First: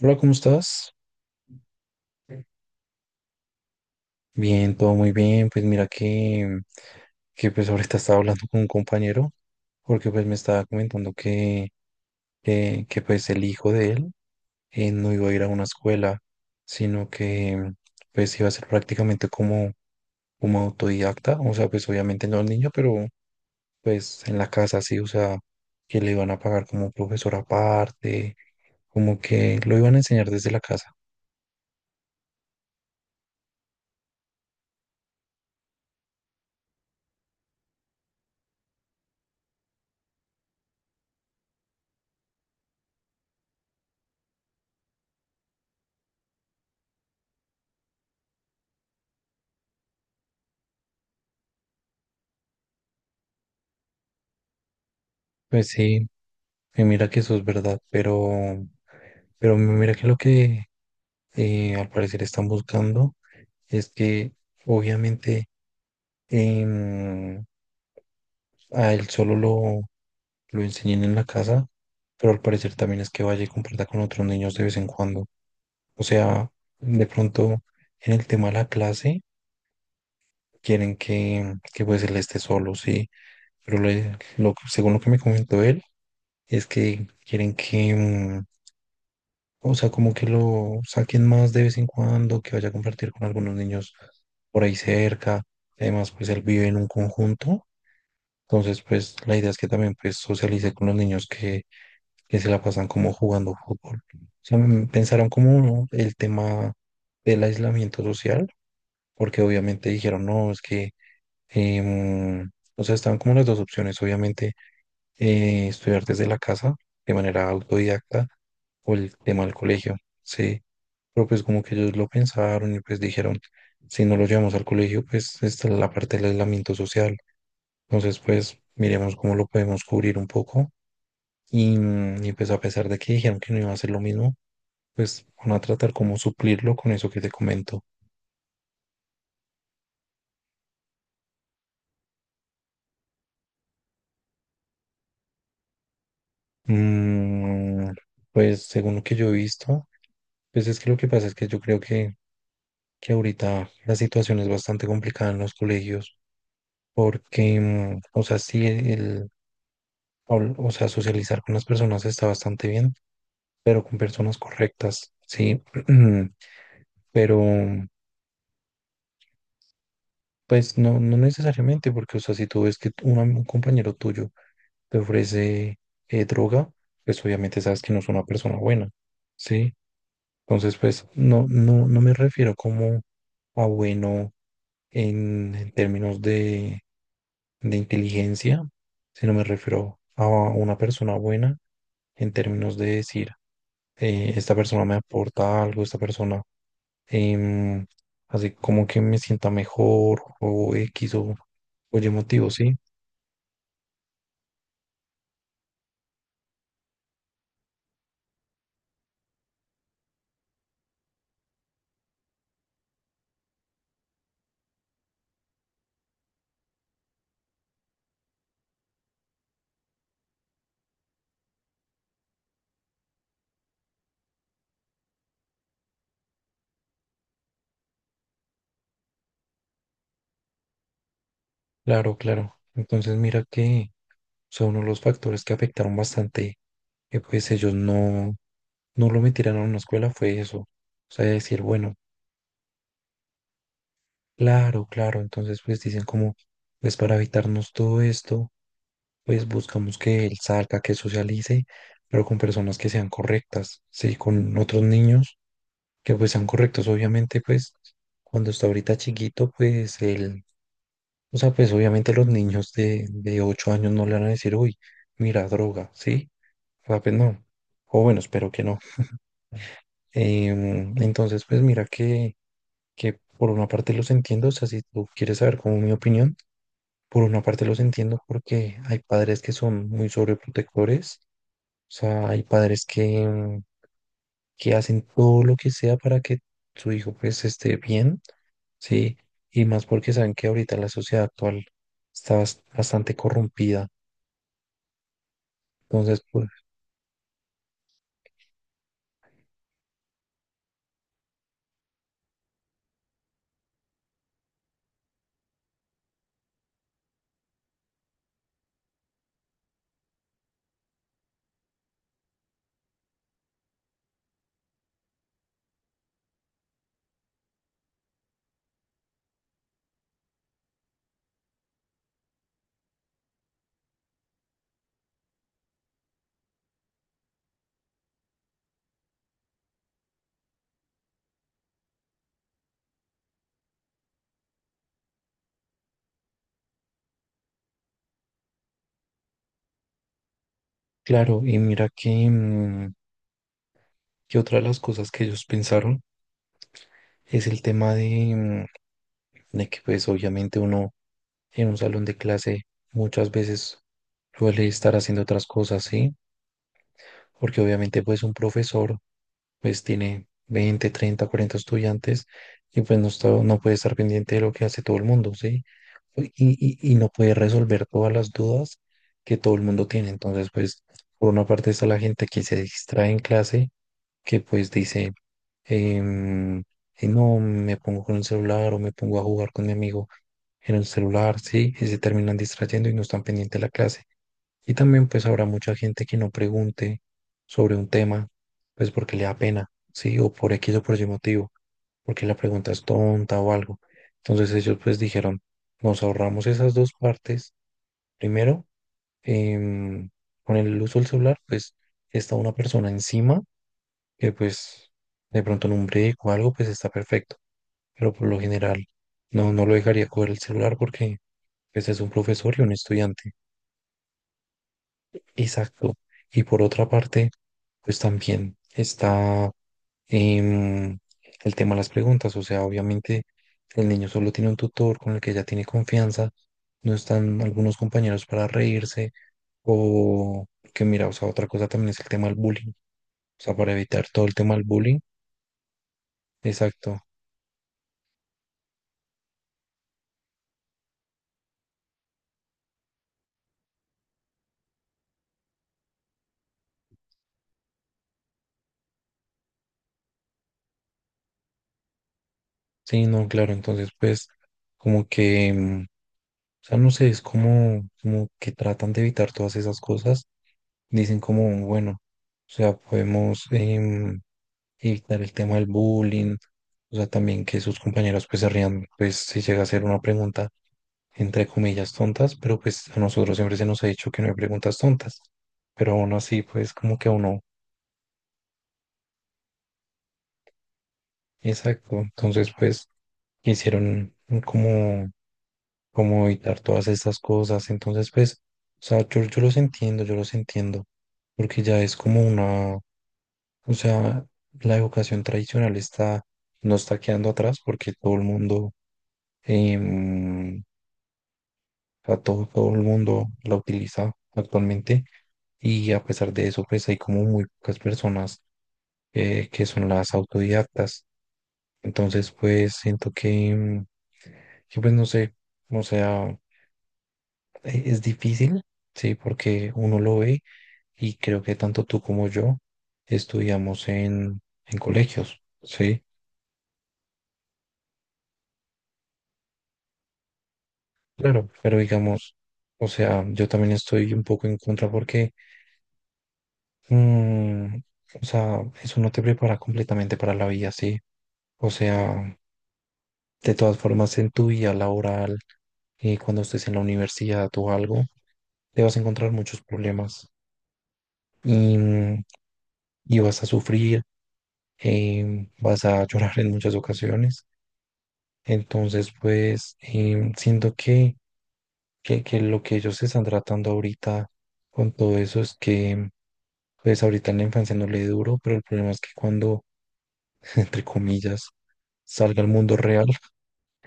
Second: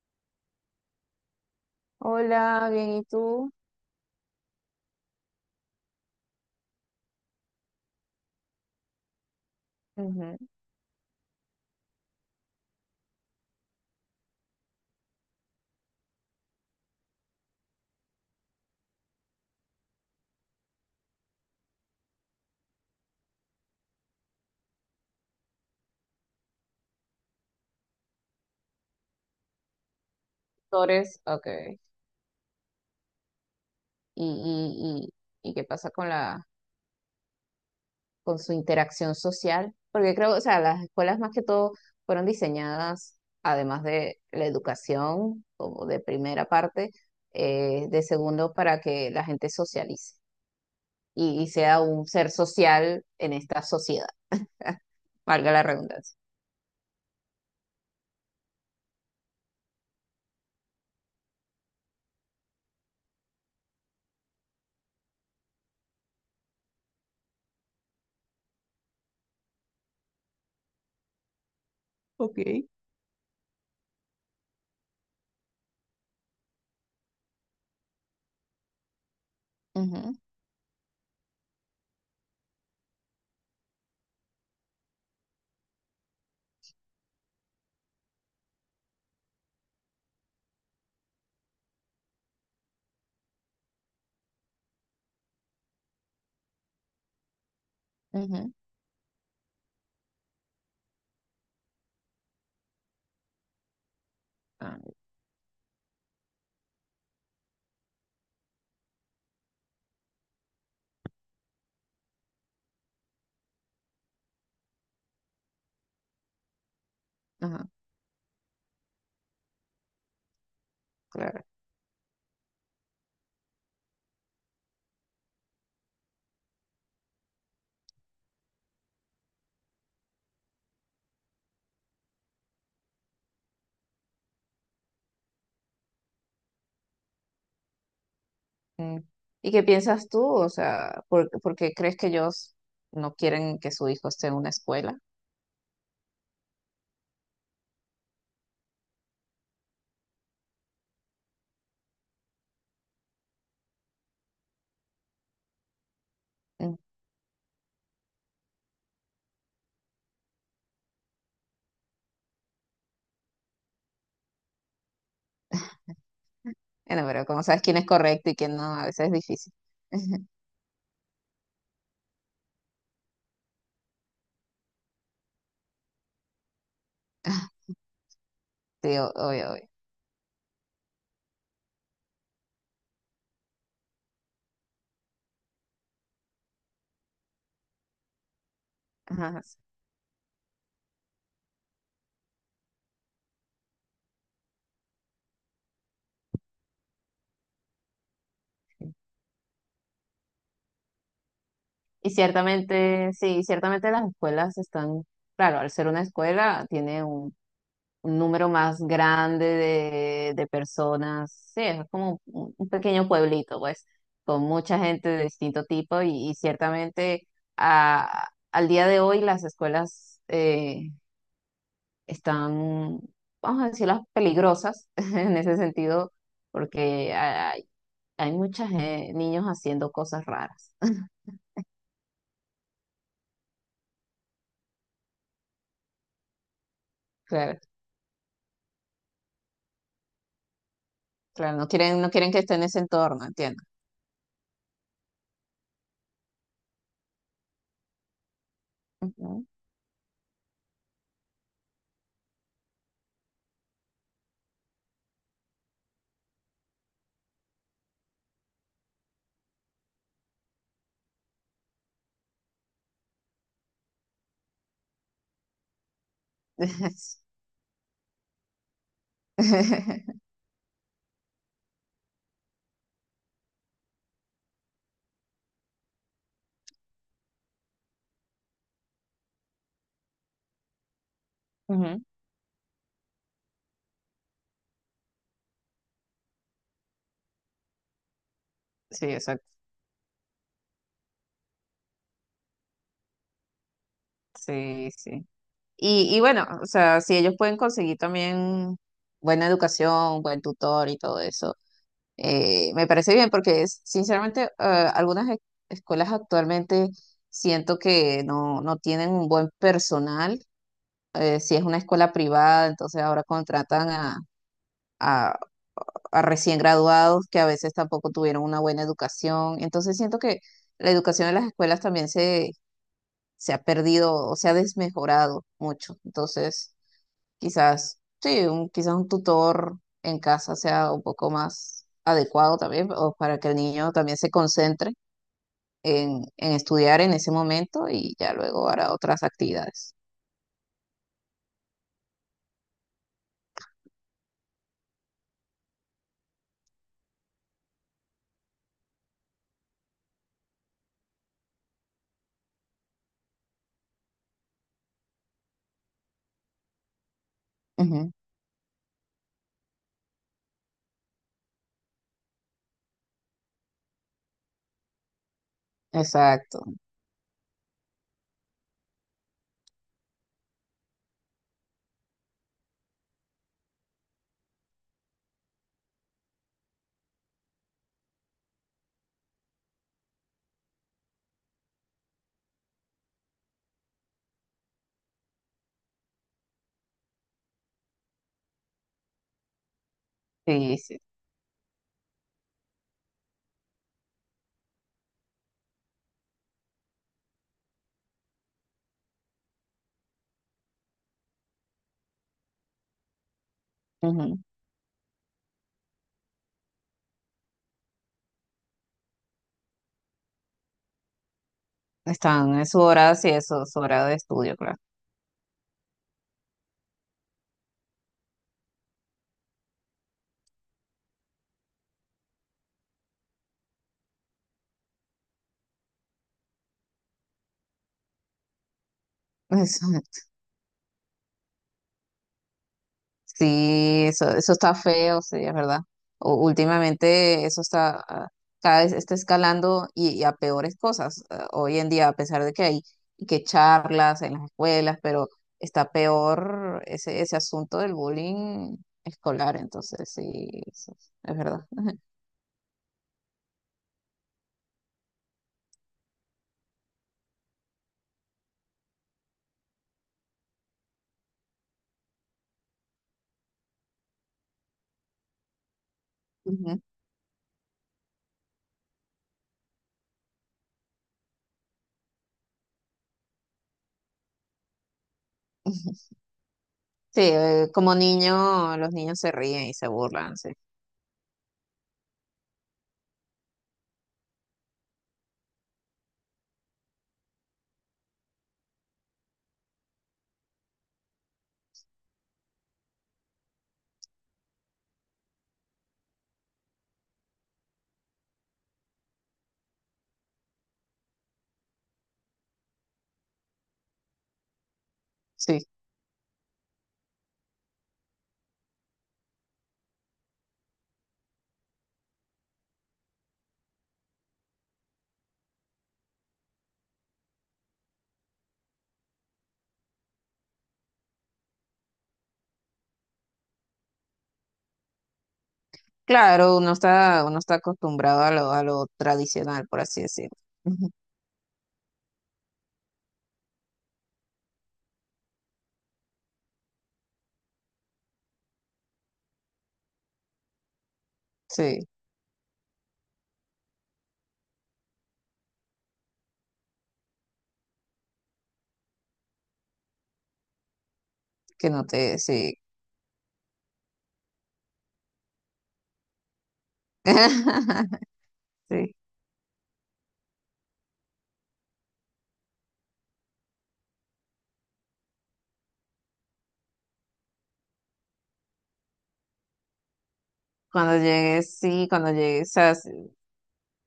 Hola, ¿cómo estás? Hola, bien, ¿y tú? Bien, todo muy bien. Pues mira que pues ahorita estaba hablando con un compañero porque pues me Ujú. estaba comentando que pues el hijo de él no iba a ir a una escuela, sino que pues iba a ser prácticamente como autodidacta. O sea, pues obviamente no el niño, pero pues en la casa sí, o sea, que le iban a pagar como profesor aparte, como que lo iban a enseñar desde la casa. Torres, ok. Y, y qué pasa con con su interacción social? Porque creo, o sea, las escuelas más que todo fueron diseñadas, además de la educación, como de primera parte, de segundo, para que la gente socialice y sea un ser social en esta sociedad, valga la Pues sí, redundancia. y mira que eso es verdad, pero... Pero mira que lo que al parecer están buscando es que obviamente em, a él lo enseñen en la casa, pero al Ok. parecer también es que vaya y comparta con otros niños de vez en cuando. O sea, de pronto en el tema de la clase Ujú, quieren que pues él esté solo, sí, pero lo, según lo que me comentó él es que quieren que, o sea, como que lo saquen más de vez en cuando, que vaya a compartir con algunos niños por ahí cerca. Además, pues él vive en un conjunto. ujú. Entonces, pues la idea es que también pues socialice con los niños que se la pasan como jugando fútbol. O sea, Ah, pensaron como ¿no? el tema del aislamiento social, porque obviamente dijeron, no, es que, em, o sea, estaban como las dos opciones, obviamente, estudiar desde la casa de manera ajá, autodidacta o el tema del colegio. Sí. Pero claro. pues como que ellos lo pensaron y pues dijeron, si no lo llevamos al colegio, pues está la parte del aislamiento social. Entonces pues miremos cómo lo podemos cubrir un poco. Y pues a pesar de que dijeron que no iba a ser lo mismo, pues van a tratar como suplirlo con eso que te comento. Mm. ¿Y qué piensas tú? O sea, ¿ por qué crees que ellos no quieren que su hijo esté en una escuela? Mm, pues según lo que yo he visto, pues es que lo que pasa es que yo creo que ahorita la situación es bastante complicada en los colegios Mm. porque, o sea, sí, o sea, socializar con las personas está bastante bien, pero con personas correctas, sí, Bueno, pero pero como sabes quién es correcto y quién no, a veces es difícil. pues no, no necesariamente porque, o sea, si tú ves que un compañero tuyo te ofrece droga, pues obviamente sabes que no es una persona buena, Sí, obvio, obvio. ¿sí? Entonces, pues no, no, no me refiero como a bueno en términos de inteligencia, sino Ajá, me sí. refiero a una persona buena en términos de decir, esta persona me aporta algo, esta persona em, hace como que me sienta mejor o X o Y Y motivo, ¿sí? ciertamente, sí, ciertamente las escuelas están, claro, al ser una escuela tiene un número más grande de personas. Sí, es como un pequeño pueblito, pues, con mucha gente de distinto tipo y ciertamente al día de hoy las escuelas están, vamos a decirlas, peligrosas en ese sentido, porque hay muchos niños haciendo cosas raras. Claro, claro. Entonces mira que son uno de los factores que afectaron bastante que pues Claro, ellos no, no lo metieran a una escuela fue eso. O sea, claro, decir, no bueno, quieren, no quieren que esté en ese entorno, entiendo. claro, claro. Entonces, pues dicen como, pues para evitarnos todo esto, Ujú. pues buscamos que él salga, que socialice, pero con personas que sean correctas, sí, con otros niños que pues sean correctos. Obviamente, pues cuando está ahorita chiquito, pues él, o sea, pues obviamente los niños de 8 años no le van a decir, uy, mira, droga, ¿sí? O sea, pues no. O bueno, espero que no. Entonces, pues mira que por una parte los entiendo, o sea, si tú quieres saber como mi opinión, por una parte los entiendo porque hay padres que son muy sobreprotectores, o Ujú, sea, hay padres que, que hacen todo lo que sea para que su hijo pues esté bien, sí, ¿sí? exacto. Y más porque saben que ahorita la sociedad actual está bastante corrompida. Sí, sí. Y Entonces, bueno, pues o sea, si ellos pueden conseguir también buena educación, buen tutor y todo eso, me parece bien porque sinceramente algunas escuelas actualmente siento que no, no tienen un buen personal. Eh, si es una escuela privada, entonces ahora contratan a, a recién graduados que a veces tampoco tuvieron una buena educación. Entonces siento que la educación en las escuelas también se ha perdido o se ha desmejorado mucho. Entonces... Quizás, sí, quizás un tutor en casa sea un poco más adecuado también, o para que el niño también se concentre en estudiar en ese momento y ya luego hará otras actividades. claro, y mira que, que otra de las cosas que ellos pensaron es el tema de, de que pues obviamente uno en un salón de clase muchas veces suele estar haciendo otras cosas, ¿sí? Porque obviamente Ujú, pues un profesor pues tiene 20 30 40 estudiantes y pues no está, no puede estar pendiente de lo que hace todo el mundo, ¿sí? Exacto, Y no puede resolver todas las dudas que todo el mundo tiene. Entonces pues por una parte está la gente que se distrae en clase, que pues dice, em, no, me pongo con el celular o me pongo a jugar con mi amigo en el celular, ¿sí? Y se terminan distrayendo y no están pendientes de la clase. Y también pues habrá mucha gente que no pregunte sobre un tema, pues porque le da pena, ¿sí? O por X sí, o por sí. Y motivo, porque la pregunta es tonta o algo. Entonces ellos pues dijeron, nos ahorramos esas dos partes. Primero, em, con el uso del celular, pues está una persona encima que Ujú. pues de pronto en un break o algo, pues está perfecto. Pero por lo general no, no lo dejaría coger el celular porque pues es un profesor Están y en un su hora, sí, estudiante. eso, su hora de estudio, claro. Exacto. Y por otra parte, pues también está em, el tema de las preguntas. O sea, obviamente el niño solo tiene un tutor con el que ya tiene confianza. No están algunos compañeros para reírse. O que mira, o sea, otra cosa también es el tema del bullying. O sea, para Sí, evitar todo eso, el eso tema del está bullying, feo, sí, es verdad. Exacto. Últimamente eso está, ah, cada vez está escalando y a peores cosas. Ah, hoy en día, a pesar de que hay y que charlas en las escuelas, pero está peor ese, ese asunto del bullying escolar, entonces sí, eso es verdad. Sí, no, claro. Entonces, pues, como que, o sea, no sé, es como, como que tratan de evitar todas esas cosas. Dicen como, bueno, o sea, podemos evitar el tema del bullying. Ujú. O sea, también que sus compañeros pues se rían, pues si llega a ser una pregunta, entre comillas, tontas, pero pues a nosotros siempre se nos ha dicho que no hay preguntas tontas. Pero aún así, pues como que a Sí, uno como niño, los niños se ríen y se burlan, sí. exacto. Entonces, pues, quisieron como, como evitar todas estas cosas. Entonces, pues, o sea, yo los entiendo, yo los entiendo. Porque ya es como una, o sea, la educación tradicional está, no está quedando atrás porque todo el mundo, em, o sea, todo el mundo la utiliza actualmente. Sí, Y a pesar de eso, pues hay como muy pocas personas que son las autodidactas. Entonces, pues siento que, que, pues no sé, o sea, es difícil, sí, porque uno lo ve y creo que tanto tú como yo estudiamos en colegios, sí, claro, uno está acostumbrado a a lo tradicional, por así decirlo. Ujú. claro, pero digamos, o sea, yo también estoy un poco en contra porque, mm, o sea, eso no te prepara completamente para la vida, sí, o Sí. sea, de todas formas en tu vida laboral, cuando estés en la universidad o algo te vas a encontrar muchos problemas que y, no te, mm, Sí. y vas a sufrir, vas a llorar en muchas ocasiones. Sí. Entonces, pues siento que, que lo que ellos están tratando ahorita con todo eso es que, pues ahorita en la infancia no le duro, pero el problema es que cuando, entre Cuando comillas, llegues, sí, cuando salga al llegues, mundo real.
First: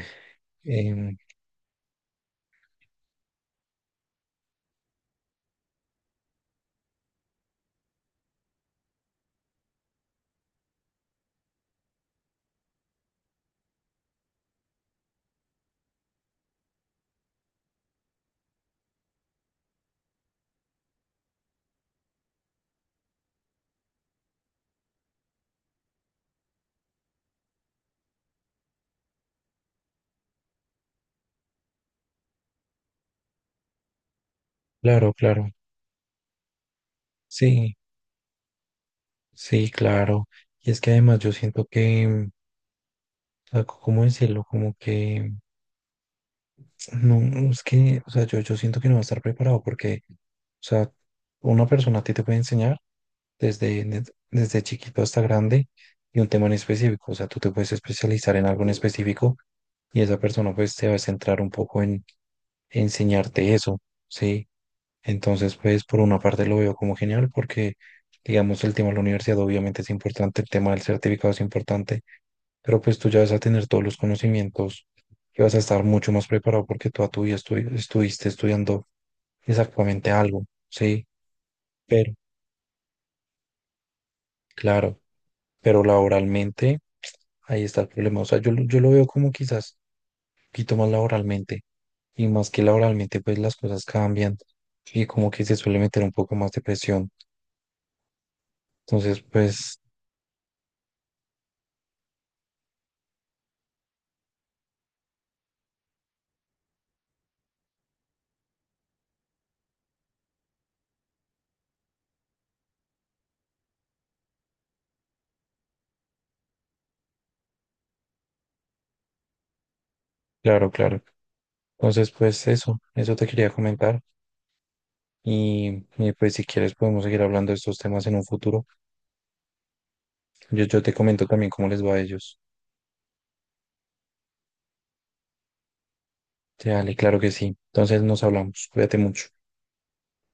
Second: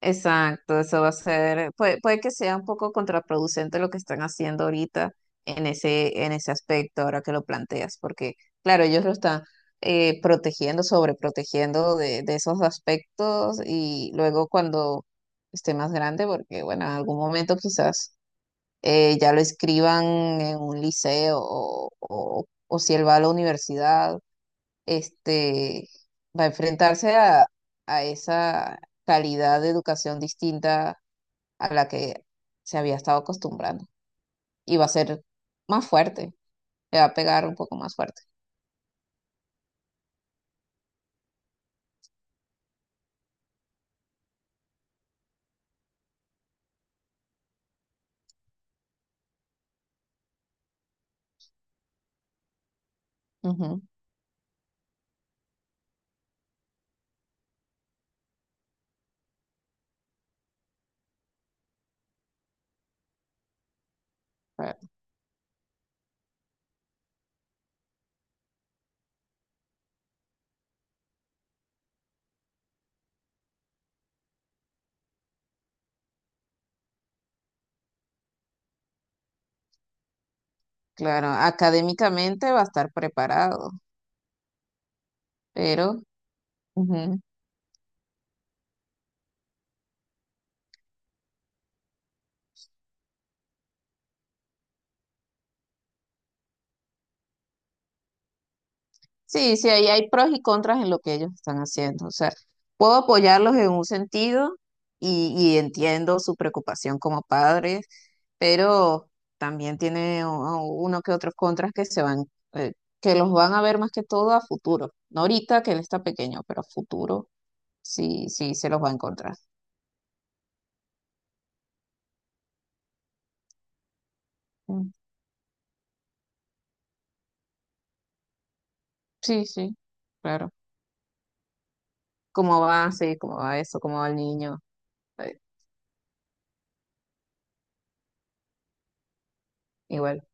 exacto, eso va a em, ser, puede, puede que sea un poco contraproducente lo que están haciendo ahorita en en ese aspecto, ahora que lo planteas, porque claro, ellos lo están protegiendo, sobreprotegiendo de esos aspectos y luego cuando esté más grande, porque bueno, en algún momento quizás ya lo escriban en un liceo o o si él va a la universidad este, va a enfrentarse a esa calidad de educación distinta a la que se había estado acostumbrando y va a claro, ser claro. más fuerte, le va a pegar un poco Sí, más fuerte. sí, claro. Y es que además yo siento que, o sea, ¿cómo decirlo? Como que no, es que, o sea, yo siento que no va a estar preparado porque, o sea, una persona a ti te puede enseñar Ujú, desde chiquito hasta grande y un tema en específico, o sea, tú te puedes especializar en algo en específico y esa persona pues te va a centrar un poco en enseñarte eso, ¿sí? claro, Entonces, pues por una parte lo veo como genial porque, digamos, el tema de la universidad obviamente es importante, el tema del certificado es importante, pero pues tú ya vas a tener todos los conocimientos y vas a estar mucho más preparado porque toda tu vida estuviste estudiando exactamente algo, ¿sí? claro, Pero, académicamente va a estar preparado, claro, pero pero laboralmente, ujú, ahí está el problema. O sea, yo lo veo como quizás un poquito más laboralmente y más que laboralmente, pues las cosas cambian y como que se suele meter un poco más de presión. Entonces, sí, sí, pues, ahí hay pros y contras en lo que ellos están haciendo. O sea, puedo apoyarlos en un sentido y entiendo su preocupación como padres, pero también tiene uno que otros contras que se van, eh, que los van a ver más que todo a futuro. No ahorita que él está pequeño, pero a futuro sí, sí se los va a encontrar. claro, claro. Entonces, pues eso te quería comentar. Mm, Y pues si quieres podemos seguir hablando de estos temas en un futuro. sí, sí, claro. Yo te comento también cómo les va a ellos. ¿Cómo va? Sí, cómo va eso, cómo va el niño. Eh, Sí, dale, claro que sí. Entonces nos hablamos. Cuídate mucho. igual.